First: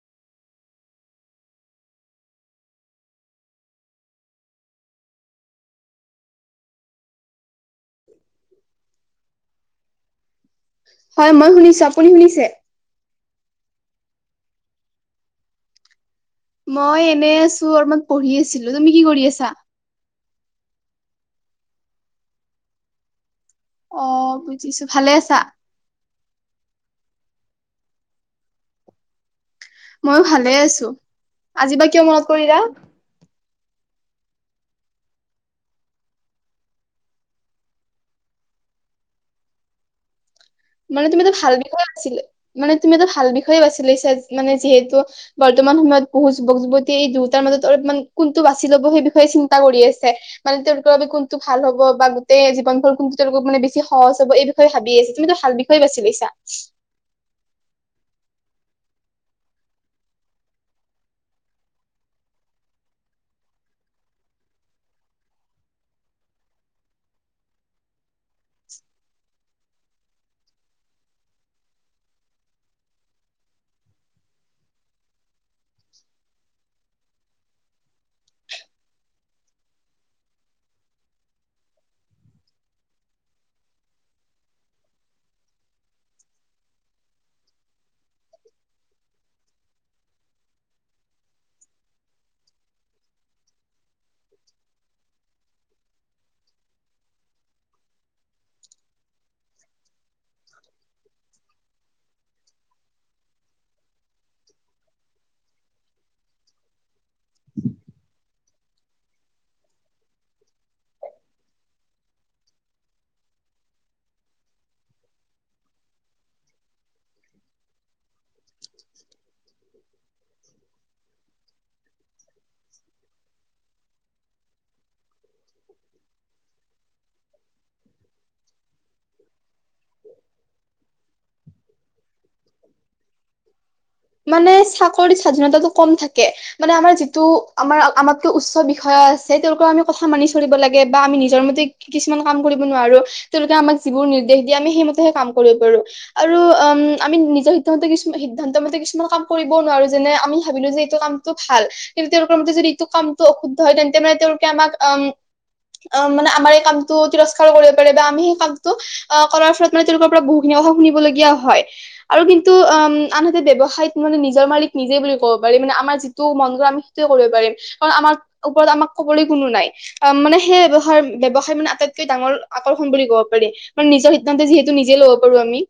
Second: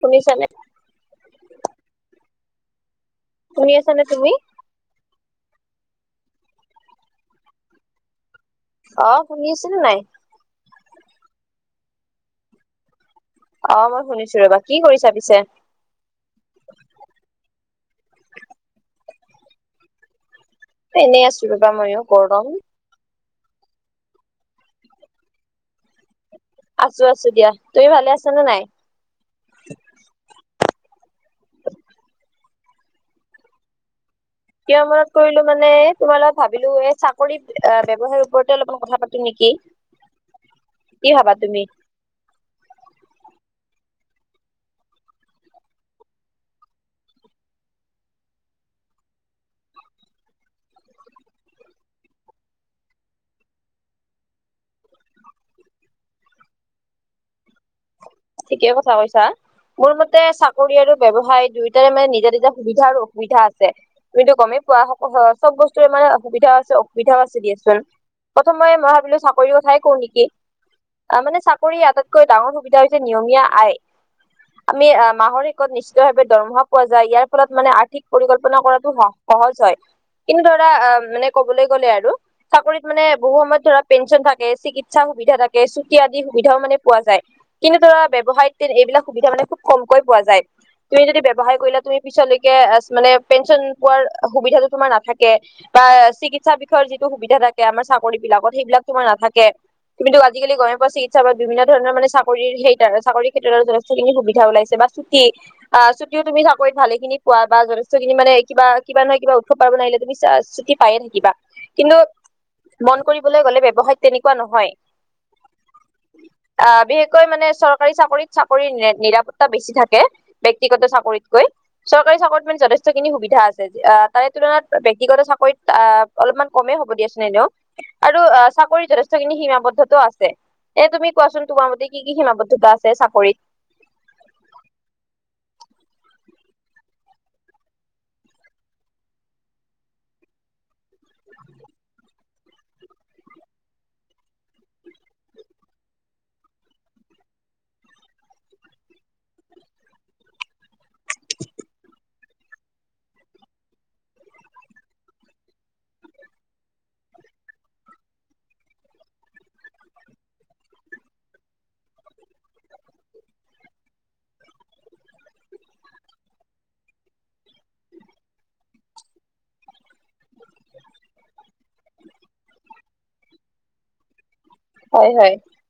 শুনিছানে? শুনি আছা নে তুমি? অ, শুনি আছা নাই? হয় মই শুনিছো। আপুনি শুনিছে? অ, মই শুনিছো ৰ'বা। কি কৰিছা পিছে? মই এনেই আছো অলপমান পঢ়ি আছিলো। তুমি কি কৰি আছা? মই এনেই আছো ৰ'বা মইয়ো গৰম। অ, বুজিছো। ভালে আছা? আছো আছো দিয়া। তুমি ভালে আছা নে নাই? মইয়ো ভালে আছো। আজি বা কিয় মনত কৰিলা? কিয় মনত কৰিলো মানে তোমাৰ লগত ভাবিলো এই চাকৰি ব্যৱসায়ৰ ওপৰতে অলপমান কথা পাতো নিকি? [inaudible] মানে তুমি এটা ভাল বিষয়ে বাছিলে। মানে তুমি এটা ভাল বিষয়ে বাছি লৈছা মানে যিহেতু বৰ্তমান সময়ত বহু যুৱক যুৱতীয়ে এই দুয়োটাৰ মাজত অলপ কোনটো বাচি লব সেই বিষয়ে চিন্তা কৰি আছে। মানে তেওঁলোকৰ বাবে কোনটো ভাল হব গোটেই জীৱনভৰ কোনটো তেওঁলোক মানে বেছি সহজ হ'ব এই বিষয়ে ভাবি আছে তুমি ত ভাল বিষয়ে বাছি লৈছা ঠিকেই কথা কৈছা। মোৰ মতে চাকৰি আৰু ব্যৱসায় দুয়োটাৰে মানে নিজা নিজা সুবিধা আৰু অসুবিধা আছে। তুমি ত গমেই পোৱা সক চব বস্তুৰে মানে সুবিধাও আছে অসুবিধাও আছে দিয়াচোন। প্ৰথমে মই, মই ভাবিলো চাকৰি কথাই কওঁ নেকি আহ মানে চাকৰি আটাইতকৈ ডাঙৰ সুবিধা হৈছে নিয়মীয়া আয়। আমি মাহৰ শেষত নিশ্চিত ভাৱে দৰমহা পোৱা যায়। ইয়াৰ ফলত মানে আৰ্থিক পৰিকল্পনা কৰাতো সা সহজ হয়। কিন্তু ধৰা আ, মানে কবলৈ গ'লে আৰু চাকৰিত মানে বহু সময়ত ধৰা পেঞ্চন থাকে, চিকিৎসা সুবিধা থাকে, চুটি আদি সুবিধাও মানে পোৱা যায়। কিন্তু ধৰা ব্যৱসায়ত এইবিলাক সুবিধা মানে খুব কমকৈ পোৱা যায়। তুমি যদি ব্যৱসায় কৰিলা। তুমি পিছলৈকে মানে পেঞ্চন পোৱাৰ সুবিধাটো তোমাৰ নাথাকে। বা চিকিৎসা বিষয়ৰ যিটো সুবিধা থাকে, আমাৰ চাকৰি বিলাকত সেইবিলাক তোমাৰ নাথাকে। তুমি টো আজিকালি গমেই পোৱা চিকিৎসা বা বিভিন্ন ধণৰ মানে চা চাকৰিৰ সেই চাকৰি ক্ষেত্ৰতো যথেষ্টখিনি সুবিধা ওলাইছে বা ছুটি আহ ছুটিও তুমি চাকৰিত ভালে খিনি পোৱা বা যথেষ্টখিনি মানে কিবা কিবা নহয় কিবা উৎসৱ পাৰ্বন আহিলে তুমি চা ছুটি পায়ে থাকিবা কিন্তু মন কৰিবলৈ গ'লে ব্যৱসায়ত তেনেকুৱা নহয়। আহ', বি বিশেষকৈ মানে চৰকাৰী চাকৰিত চাকৰিৰ নিৰাপত্তা বেছি থাকে। ব্যক্তিগত চাকৰিতকৈ চৰকাৰী চাকৰিত মানে যথেষ্ট খিনি সুবিধা আছে। তাৰে তুলনাত ব্যক্তিগত চাকৰিত আহ অলপমান কমেই হ'ব দিয়াচোন এনেও আৰু চাকৰিত যথেষ্টখিনি সীমাবদ্ধতো আছে এ তুমি কোৱাচোন তোমাৰ মতে কি কি সিমাবদ্ধতা আছে চাকৰিত? মানে চাকৰি স্বাধীনতাটো কম থাকে। মানে আমাৰ যিটো আমাৰ আমাতকৈ উচ্চ বিষয়া আছে। তেওঁলোকৰ আমি কথা মানি চলিব লাগে বা আমি নিজৰ মতে কিছুমান কাম কৰিব নোৱাৰো। তেওঁলোকে আমাক যিবোৰ নিৰ্দেশ দিয়ে। আমি সেইমতেহে কাম কৰিব পাৰো আৰু উম আমি নিজে সিদ্ধান্ত কিছু সিদ্ধান্ত মতে কিছুমান কাম কৰিবও নোৱাৰো যেনে আমি ভাবিলো যে এইটো কামটো ভাল কিন্তু তেওঁলোকৰ মতে যে এইটো কামটো অশুদ্ধ হয়। তেন্তে মানে তেওঁলোকে আমাক আম আহ মানে আমাৰ এই কামটো তিৰস্কাৰ কৰিব পাৰে, বা আমি সেই কামটো অ কৰাৰ ফলত মানে তেওঁলোকৰ পৰা বহুখিনি কথা শুনিবলগীয়া হয় আৰু কিন্তু আ আনহাতে ব্যৱসায়ত মানে নিজৰ মালিক নিজে বুলি ক'ব পাৰি মানে আমাৰ যিটো মন যায় আমি সেইটোৱে কৰিব পাৰিম। কাৰণ আমাক, ওপৰত আমাক কবলৈ কোনো নাই। আহ মানে সেই ব্যৱসায় ব্যৱসায় মানে আটাইতকৈ ডাঙৰ আকৰ্ষণ বুলি কব পাৰি মানে নিজৰ সিদ্ধান্তে যিহেত তু নিজে হয় ল'ব হয়। পাৰো আমি।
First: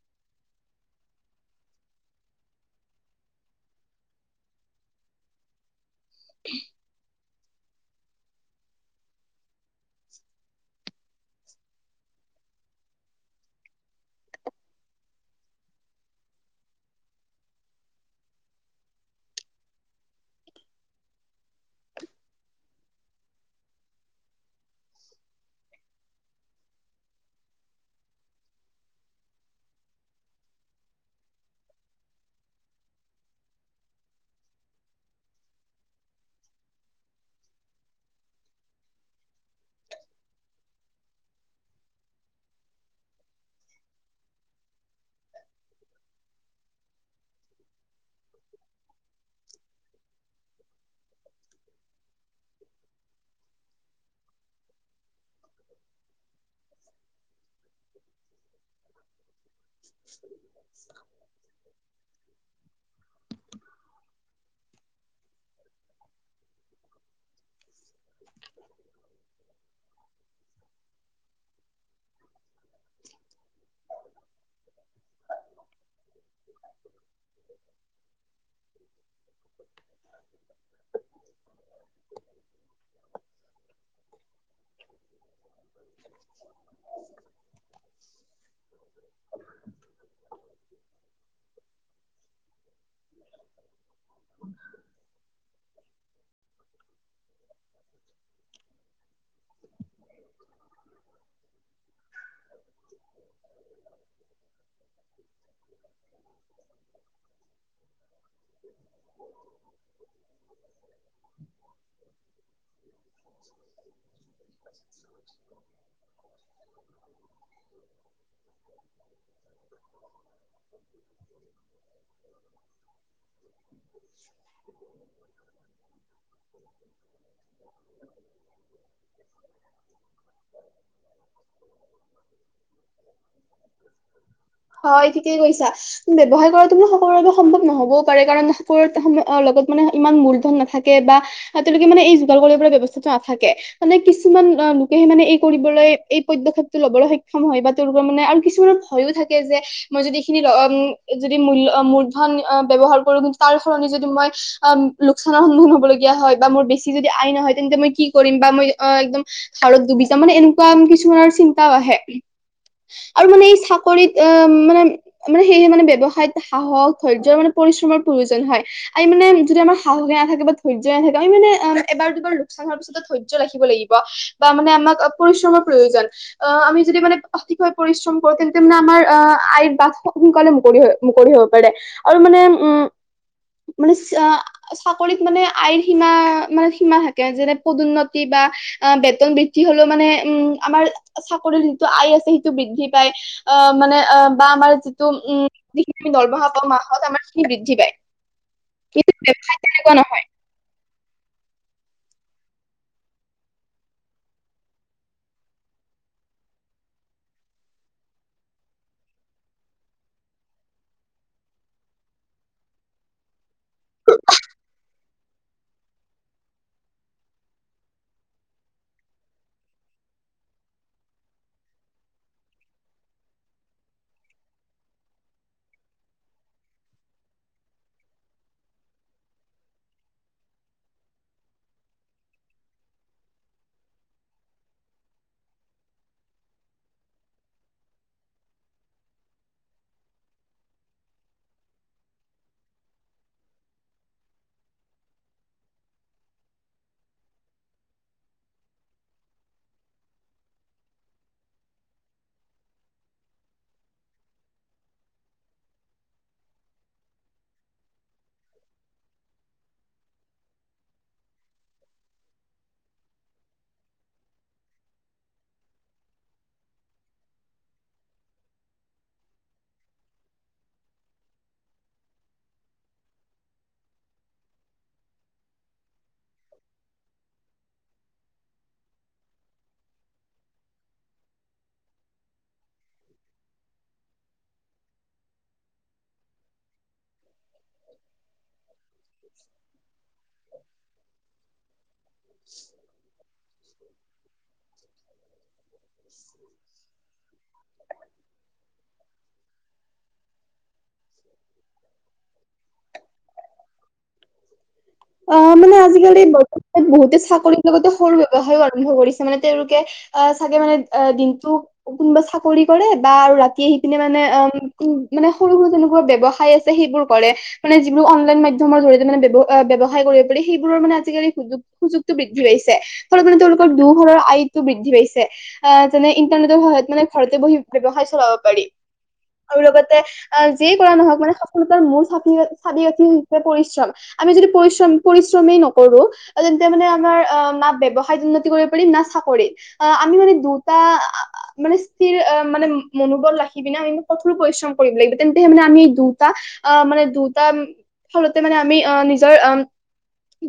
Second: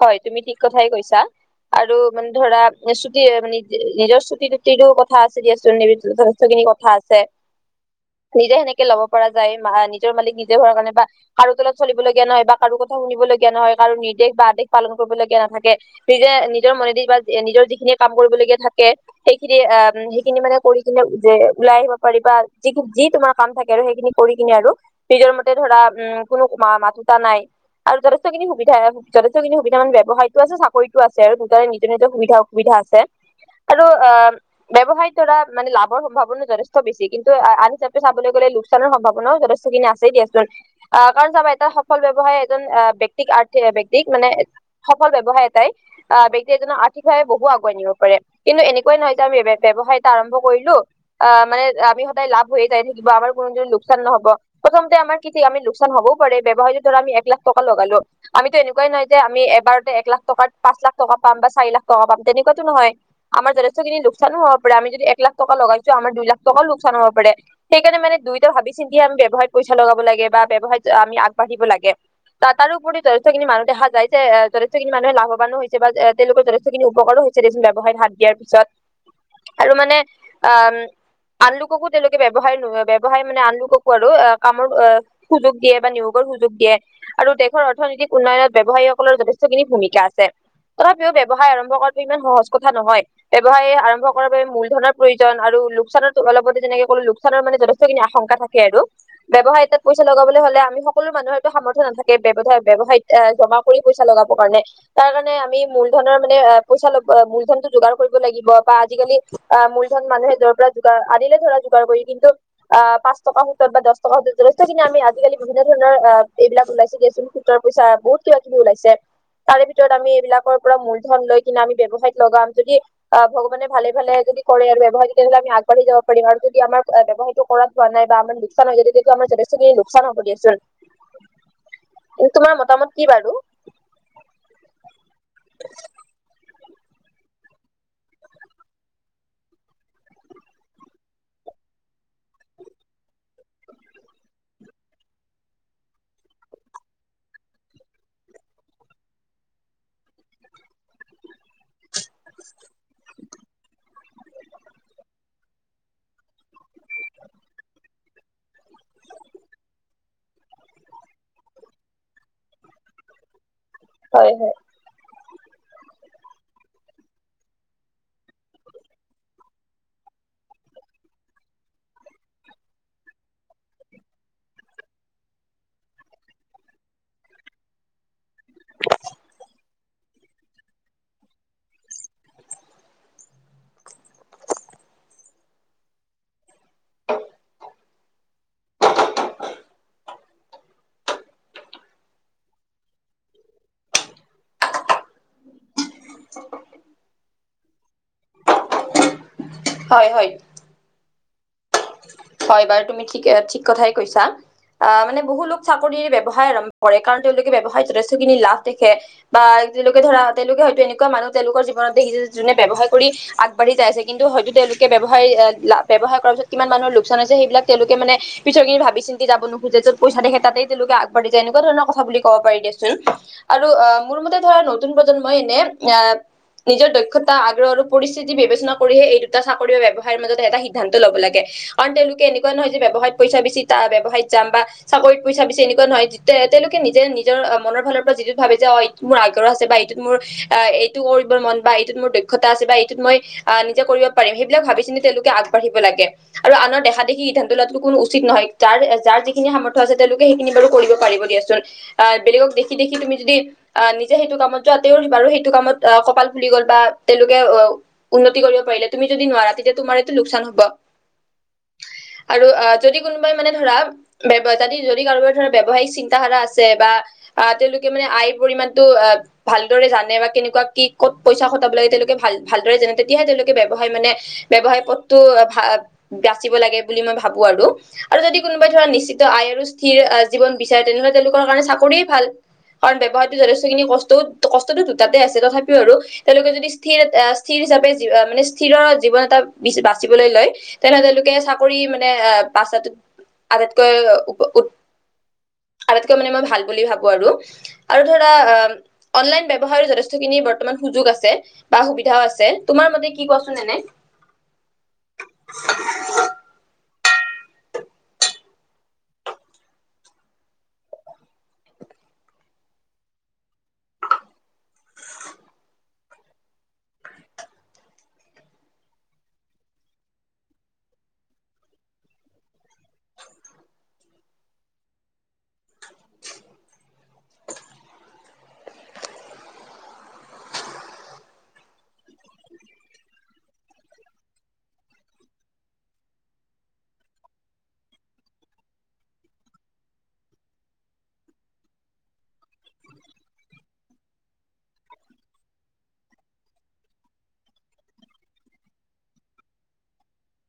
হয়, তুমি ঠিক কথাই কৈছা। আৰু মানে ধৰা [unintelligible] নিজৰ ছুটি টুটিৰো কথা আছে দিয়াচোন [unintelligible] যথেষ্টখিনি কথা আছে, নিজে সেনেকে ল'ব পৰা যায় নিজৰ মালিক নিজে হোৱাৰ কাৰণে বা কাৰো তলত চলিব লগীয়া নহয় বা কাৰো কথা শুনিব লগীয়া নহয়, কাৰো নিৰ্দেশ বা আদেশ পালন কৰিবলগীয়া নাথাকে। নিজে নিজৰ মনেদি বা নিজৰ যিখিনি কাম কৰিব লগীয়া থাকে সেইখিনি আহ সেইখিনি মানে কৰি কিনে যে ওলাই আহিব পাৰিবা যিখিনি যি তোমাৰ কাম থাকে আৰু সেইখিনি কৰি কিনে আৰু নিজৰ মতে ধৰা উম কোনো মাথোতা নাই। আৰু যথেষ্টখিনি সুবিধা যথে ষ্ঠখিনি সুবিধা ব্যৱসায়টো আছে চাকৰিটো আছে আৰু দুটাৰে নিজৰ নিজৰ সুবিধা অসুবিধা আছে। আৰু এ। ব্যৱসায়ৰ দ্বাৰা মানে লাভৰ সম্ভাৱনা যথেষ্ট বেছি কিন্তু আন হিচাপে চাবলৈ গ'লে লষ্টৰ সম্ভাৱনাও যথেষ্টখিনি আছেই দিয়াচোন। আহ কাৰণ চাবা এটা সফল ব্যৱসায় এজন আহ ব্যক্তিক আৰ্থিক ব্যক্তিক মানে সফল ব্যৱসায় এটাই আহ ব্যক্তি এজক আৰ্থিকভাৱে বহু আগুৱাই নিব পাৰে। কিন্তু এনেকুৱাই নহয় এটা আমি ব্যৱসায় এটা আৰম্ভ কৰিলো অ' মানে আমি সদায় লাভ হৈয়ে যায়, আমাৰ কোনোদিন লোকচান নহব প্ৰথমতে আমাৰ কি থিক আমাৰ লোকচান‌ও হ'ব পাৰে ব্যৱসায়টো আমি এক লাখ টকা লগালো আমিতো এনেকু কুৱাই নহয় যে আমি এবাৰতে এক লাখ টকা, পাঁচ লাখ টকা পাম বা চাৰি লাখ টকা পাম, তেনেকুৱাতো নহয়। আমাৰ যথেষ্টখিনি লোকচানো হ'ব পাৰে আম যদি লাখ টকা লগাইছো আমাৰ দুই লাখ টকাও লোকচান হব পাৰে। সেইকাৰণে মানে দুয়োটা ভাবি চিন্তি আমি ব্যৱসায়ত পইচা লগাব লাগে বা ব্যৱসায়ত আমি আগবাঢ়িব লাগে। তাৰোপৰি যথেষ্ঠখিনি মানুহ দেখা যায় যে যথেষ্টখিনি মানুহে লাভৱানো হৈছে বা তেওঁলোকৰ যথেষ্টখিনি উপকাৰো হৈছে যিটো ব্যৱসায়ত হাত দিয়াৰ পিছত। আৰু মানে আ আনলোককো তেওঁলোকে ব্যয়ৱসায় ন ব্যৱসায় মানে আনলোককো আৰু কামত অ সুযোগ দিয়ে বা নিয়োগৰ সুযোগ দিয়ে আৰু দেশৰ অৰ্থনৈতিক উন্নয়নত ব্যয়ৱসায়ীসকলৰ যথেষ্টখিনি ভূমিকা আছে, তথাপিও ব্যয়ৱসায় আৰম্ভ কৰাটো ইমান সহজ কথা নহয়। ব্যয়ৱসায় আৰম্ভ কৰাৰ বাবে মূলধনৰ প্ৰয়োজন আৰু লোকচানতো অলপতে যেনেকে ক'লো, স্থানৰ মানে যথেষ্টখিনি আশংকা থাকে আৰু ব্যৱসায় এটাত পইচা লগাবলৈ হ'লে আমি সকলো মানুহে সামৰ্থ্য নথাকে, ব্যয়ৱায় ব্যৱসায়ত এ জমা কৰি পইচা লগাবৰ কাৰণে তাৰ কাৰণে আমি মূলধনৰ মানে পইচা লব মূলধনটো যোগাৰ কৰিব লাগিব বা আজিকালি আহ মূলধন মানুহে যৰ পৰা যোগাৰ আনিলে ধৰা যোগাৰ কৰি, কিন্তু অ পাঁচ টকা সুতত বা দহ টকা সুতত যথেষ্টখিনি আমি আজিকালি বিভিন্ন ধৰণৰ এইবিলাক ওলাইছে দিয়াচোন। সুতৰ পইচা বহুত কিবা কিবি ওলাইছে। তাৰে ভিতৰত আমি এইবিলাকৰ পৰা মূলধন লৈ কিনে আমি ব্যৱসায়ত লগাম, যদি আহ ভগৱানে ভালে ভালে যদি কৰে আৰু ব্যৱসায়টোত তেনেহ'লে আমি আগবাঢ়ি যাব পাৰিম আৰু যদি আমাৰ ব্যৱসায়টো কৰাত হোৱা নাই বা লোকচান হয় যদি আমাৰ লোকচান হব দিয়াচোন তোমাৰ মতামত কি বাৰু? হয় ঠিকেই কৈছা। ব্যৱসায় কৰাটো সকলোৰে বাবে সম্ভৱ নহ'বও পাৰে, কাৰণ সকল সময়ত লগত মানে ইমান মূলধন নাথাকে বা তেওঁলোকে মানে এই যোগাৰ কৰিব ব্যৱস্থাটো নাথাকে মানে কিছুমান লোকেহে মানে এই কৰিবলৈ এই পদক্ষেপটো লবলৈ সক্ষম হয় বা তেওঁলোকৰ মানে আৰু কিছুমানৰ ভয়ো থাকে যে। মই যদি এইখিনি যদি মূল্য মূ ব্যৱহাৰ কৰো কিন্তু তাৰ সলনি যদি মই অ লোকচানৰ সন্মুীন হবলগীয়া হয় বা মোৰ। যদি আয় নহয় তেন্তে মই কি কৰিম বা মই অ একদম খালত ডুবি যাম মানে এনেকুৱা। কিছুমানৰ চিন্তাও আহে আৰু মানে এই চাকৰিত হয় হয়। মানে মানে সেয়েহে মানে ব্যৱসায়ত সাহস ধৈৰ্য্যৰ মানে পৰিশ্ৰমৰ প্ৰয়োজন হয়। আৰু মানে যদি আমাৰ সাহসকে নাথাক বা ধৈৰ্য্য নাথাকে আমি মানে এবাৰ দুবাৰ লোকচান হোৱাৰ পিছতে ধৈয্য ৰাখিব লাগিব। বা মানে আমাক পৰিশ্ৰমৰ প্ৰয়োজন। আহ আমি যদি মানে আৰ্থিকভাৱে পৰিশ্ৰম কৰো তেন্তে মানে আহ আয়ৰ বাট সোনকালে মুকলি হয়। মুকলি হব পাৰে। আৰু মানে উমঁ- মানে চাকৰিত মানে আয়ৰ সীমা- মানে সীমা থাকে যেনে পদোন্নতি বা বেতন বৃদ্ধি হ'লেও মানে উমঁ- আমাৰ চাকৰিৰ যিটো আয় আছে সেইটো বৃদ্ধি পায়। আঁ', মানে আ', বা আমাৰ যিটো উমঁ- আমি যিখিনি ব্যবহাৰ কৰোঁ মাহত আমাৰ খিনি বৃদ্ধি পায়, কিন্তু ব্যৱসায় তেনেকুৱা হয় নহয়। হয় হয় বাৰু, তুমি ঠিক-ঠিক কথাই কৈছা। আঁহ', -মানে বহুলোক চাকৰি ব্যৱসায় আৰম্ভ কৰে কাৰণ তেওঁলোকে ব্যয়ৱসায়ত যথেষ্টখিনি লাভ দেখে। বা তেওঁলোকে ধৰা তেওঁলোকে হয়তো এনেকুৱা মানুহ তেওঁলোকৰ জীৱনত দেখিছে যে যোনে ব্যৱসায় কৰি আগবাঢ়ি যাই আছে, কিন্তু হয়তো তেওঁলোকে ব্যৱসায়-ব্যৱসায় কৰাৰ পিছত- কিমান মানুহৰ লোকচান হৈছে সেইবিলাক তেওঁলোকে মানে- পিছৰখিনি ভাবি চিন্তি যাব নোখোজে য'ত পইচা দেখে তা'তেই তেওঁলোক আগবাঢি যায়, এনেকুৱা ধৰণৰ কথা বুলি কব পাৰি দেচোন। আৰু আঁহ', মোৰ মতে ধৰা নতুন প্ৰজন্মই এনেই আঁহ', - নিজৰ দক্ষতা আগ্ৰহ আৰু পৰিস্থিতি বিবেচনা কৰিহে এই দুটা চাকৰিৰ ব্যৱসায়ৰ মাজত এটা সিদ্ধান্ত ল'ব লাগে। কাৰণ তেওঁলোকে এনেকুৱা নহয় যে ব্যৱসায়ত পইচা বেছিত ব্যৱসায়ত যাম বা চাকৰিত পইচা বেছি এনেকুৱা নহয় তেওঁলোকে নিজে নিজৰ মনৰ ফালৰ পৰা যিটো ভাবে যে অ', - মোৰ আগ্ৰহ আছে বা এইটোত মোৰ এইটো কৰিবৰ মন বা এইটোত মোৰ দক্ষতা আছে বা এইটোত মই- আঁহ' নিজে কৰিব পাৰিম সেইবিলাক ভাবি চিন্তি তেওঁলোকে আগবাঢ়িব লাগে। আৰু আনৰ দেখাদেখি সিদ্ধান্ত লোৱাতো আৰু আনৰ দেখাদেখি ধন তোলাত কোনো উচিত নহয়, তাৰ যাৰ যিখিনি সামৰ্থ আছে তেওঁলোকে সেইখিনি বাৰু কৰিব পাৰিব দিয়াচোন। আঁহ', বেলেগক দেখি-দেখি তুমি যদি- আঁহ' নিজে সেইটো কামত যোৱা তেওঁ বাৰু সেইটো কামত আঁহ' কপাল ফুলি গ'ল বা তেওঁলোকে অ'- উন্নতি কৰিব পাৰিলে তুমি যদি নোৱাৰা তেতিয়া তোমাৰ এইটো লোকচান হ'ব। আৰু আঁহ' যদি কোনোবাই মানে ধৰা- যদি-যদি কাৰোবাৰ ধৰৰ ব্যৱসায়িক চিন্তাধাৰা আছে বা- আঁহ' তেওঁলোকে মানে আয়ৰ পৰিমাণটো আঁহ'- ভালদৰে জানে বা কেনেকুৱা কি ক'ত পইচা খটাব লাগে তেওঁলোকে ভাল ভালদৰে জানে তেতিয়াহে তেওঁলোকে ব্যৱসায় মানে- ব্যৱসায় পথটো ভা- বাচিব লাগে বুলি মই ভাবো আৰু। আৰু যদি কোনোবাই ধৰা নিশ্চিত আয় আৰু স্থিৰ জীৱন বিচাৰে তেনেহ'লে তেওঁলোকৰ কাৰণে চাকৰিয়ে ভাল। কাৰণ ব্যৱসায়টো যথেষ্টখিনি কষ্ট-কষ্টটো দুটাতে আছে তথাপিও আৰু যদি স্থিৰ- স্থিৰ হিচাপে মানে স্থিৰৰ জীৱন এটা বাচিবলৈ লয়। তেনে তেওঁলোকে চাকৰি মানে আঁহ' পাচটোত আটাইতকৈ- আটাইতকৈ মানে মই ভাল বুলি ভাবো আৰু। আৰু ধৰা অ'- অনলাইন ব্যৱহাৰ যথেষ্টখিনি বৰ্তমান সুযোগ আছে বা সুবিধাও আছে। তোমাৰ মতে কি কোৱাচোন এনেই? আ', মানে আজিকালি বৰ্তমানত বহুতে চাকৰিৰ লগতে সৰু ও আৰম্ভ কৰিছে মানে তেওঁলোকে চাগে মানে দিনটো- কোনোবা চাকৰি কৰে বা আৰু ৰাতি আহি পিনে মানে অ' মানে সৰু-সৰু তেনেকুৱা ব্যৱসায় আছে- সেইবোৰ কৰে। মানে যিবোৰ অনলাইন মাধ্যমৰ জৰিয়তে মানে ব্যৱসায় কৰিব পাৰি সেইবোৰৰ মানে আজিকালি সুযোগ- সুযোগটো বৃদ্ধি পাইছে ফল মানে তেওঁলোকৰ দু ঘৰৰ আয়টো বৃদ্ধি পাইছে। আঁহ' যেনে ইণ্টাৰনেটৰ সহায়ত মানে ঘৰতে বহি ব্যয়ৱসায় চলাব পাৰি। আৰু লগতে অ', যিয়ে কৰা নহওকঁ মানে সফলতাৰ মূল চাবি কাঠি হৈছে পৰিশ্ৰম। - আমি যদি পৰিশ্ৰম-পৰিশ্ৰমেই নকৰো- তেন্তে মানে আমাৰ অ' না ব্যৱসায়ত উন্নতি কৰিব পাৰিম না চাকৰিত। আমি যদি মানে দুটা- মানে স্থিৰ মানে মনোবল ৰাখি পিনে আমি কঠোৰো পৰিশ্ৰম কৰিব লাগিব তেন্তেহে মানে আমি দুটা অ', মানে দুটা ফলতে মানে আমি অ', নিজৰ অ'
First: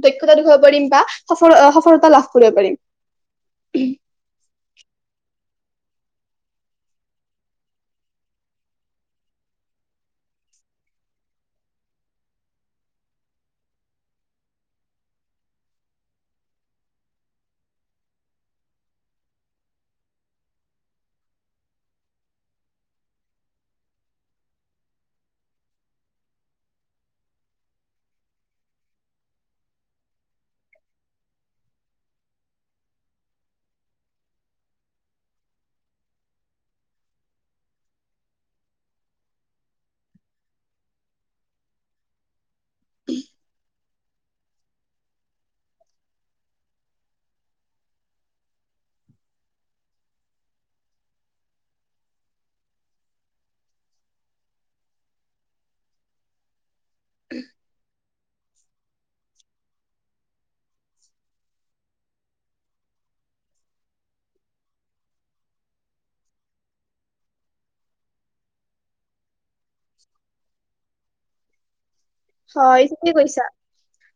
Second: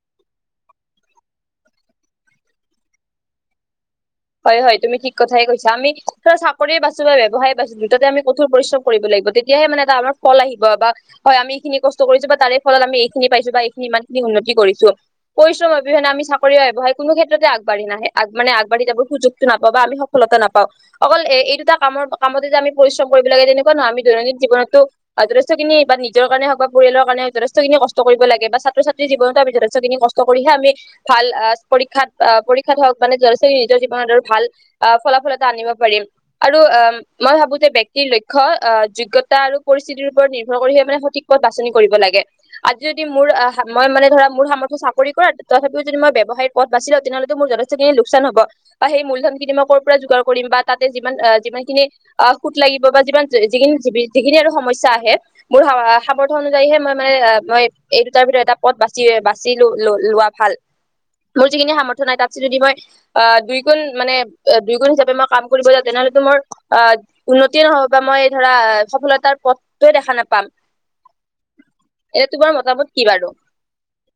দক্ষতা দেখুৱাব পাৰিম বা সফল সফলতা লাভ কৰিব পাৰিম।। হয়, হয়, তুমি থিক কথাই কৈছা আমি চাকৰিয়ে বাছো বা ব্যৱসায়ে বাছো দুটাতে আমি কঠোৰ পৰিশ্ৰম কৰিব লাগিব তে তেতিয়াহে মানে তাৰ পৰা ফল আহিব বা হয়, আমি এইখিনি কষ্ট কৰিছো বা তাৰে ফলত আমি এইখিনি পাইছো বা এইখিনি ইমান খিনি উন্নতি কৰিছোঁ। পৰিশ্ৰম অবিহনে আমি চাকৰি বা ব্যৱসায় কোনো ক্ষেত্ৰতে আগবাঢ়ি নাহে মানে আগাঢ়ি যাব সুযোগটো নাপাও বা আমি সফলতা নাপাওঁ। অকল এ এই দুটা কামৰ কামত যে আমি পৰিশ্ৰম কৰিব লাগে তেনেকুৱা নহয়, আমি দৈনন্দিন জীৱনতো যথেষ্টখিনি বা নিজৰ কাৰণে হওক বা পৰিয়ালৰ কাৰণে যথেষ্টখিনি কষ্ট কৰিব লাগে বা ছাত্ৰ-ছাত্ৰ জীৱনটো আমি যথেষ্টখিনি কষ্ট কৰিহে আমি ভাল পৰীক্ষাত পৰীক্ষাত হওক মানে [unintelligible] নিজৰ জীৱনত আৰু ভাল ফলাফলতা আনিব পাৰিম আৰু অ' মই ভাবো যে ব্যক্তিৰ লক্ষ্য আহ যোগ্যতা আৰু পৰিস্থিতিৰ ওপৰত নিৰ্ভৰ কৰিহে মানে সঠিক পথ বাছনি কৰিব লাগে। আজি যদি মোৰ মই মানে ধৰা মোৰ সামৰ্থ চাকৰি কৰাত, তথাপিও যদি মই ব্যৱসায় পথ বাচি লওঁ, তেনেহ'লেটো মোৰ যথেষ্টখিনি লোকচান হ'ব। বা সেই মূলধন খিনি মই ক'ৰ পৰা যোগাৰ কৰিম বা তাতে যিমান যিমান খিনি অ', সুত লাগিব বা যিমান যিখিনি যিখিনি আৰু সমস্যা আহে, মোৰ সামৰ্থ অনুযায়ীহে মই মানে মই এই দুটাৰ ভিতৰত এটা পথ বাচি বাচি লো-ল লোৱা ভাল। মোৰ যিখিনি সামৰ্থ্য নাই তাতচে যদি মই অ', দুই গুণ মানে দুই গুণ হিচাপে মই কাম কৰিব যাওঁ তেনেহ'লেতো মোৰ অ' উন্নতিয়ে নহ'ব বা মই ধৰা সফলতাৰ পথটোৱে দেখা নাপাম। এতিয়া তোমাৰ হয় মতামত কি ঠিকে বাৰু? কৈছা।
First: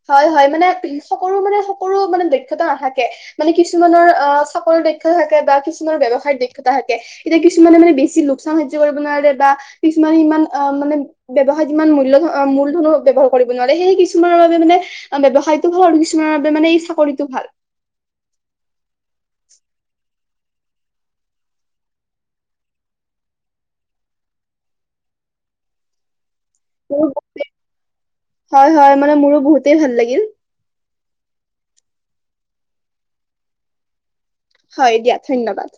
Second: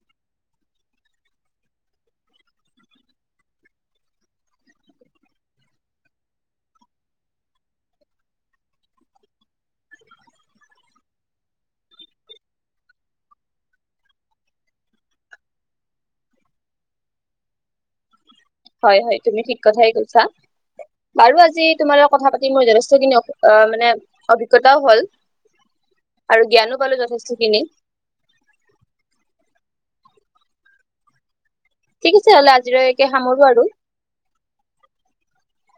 হয়, হয়, মানে সকলো মানে সকলো মানে দক্ষতা নাথাকে। মানে কিছুমানৰ অ', চাকৰিৰ দক্ষতা থাকে বা কিছুমানৰ ব্যয়ৱসায়ত দক্ষতা থাকে। এতিয়া কিছুমানে মানে বেছি লোকচান সহ্য কৰিব নোৱাৰে বা কিছুমানে ইমান অ', মানে ব্যৱসায় ইমান মূল্য মূলধনৰ ব্যৱসায় কৰিব নোৱাৰে সেয়ে কিছুমানৰ বাবে ব্যৱসায়টো ভাল আৰু কিছুমানৰ বাবে মানে এই চাকৰিতটো ভাল। হয়, হয়, তুমি ঠিক কথাই কৈছা। বাৰু আজি তোমাৰ লগত কথা পাতি মোৰ যথেষ্টখিনি অ', মানে অভিজ্ঞতাও হ'ল। আৰু জ্ঞানো পালো মোৰো- যথেষ্ট খিনি। হয়, হয়, মানে মোৰো বহুতেই ভাল লাগিল। ঠিক আছে হ'লে আজিলৈকে সামৰো আৰু। হয়, দিয়া ধন্যবাদ।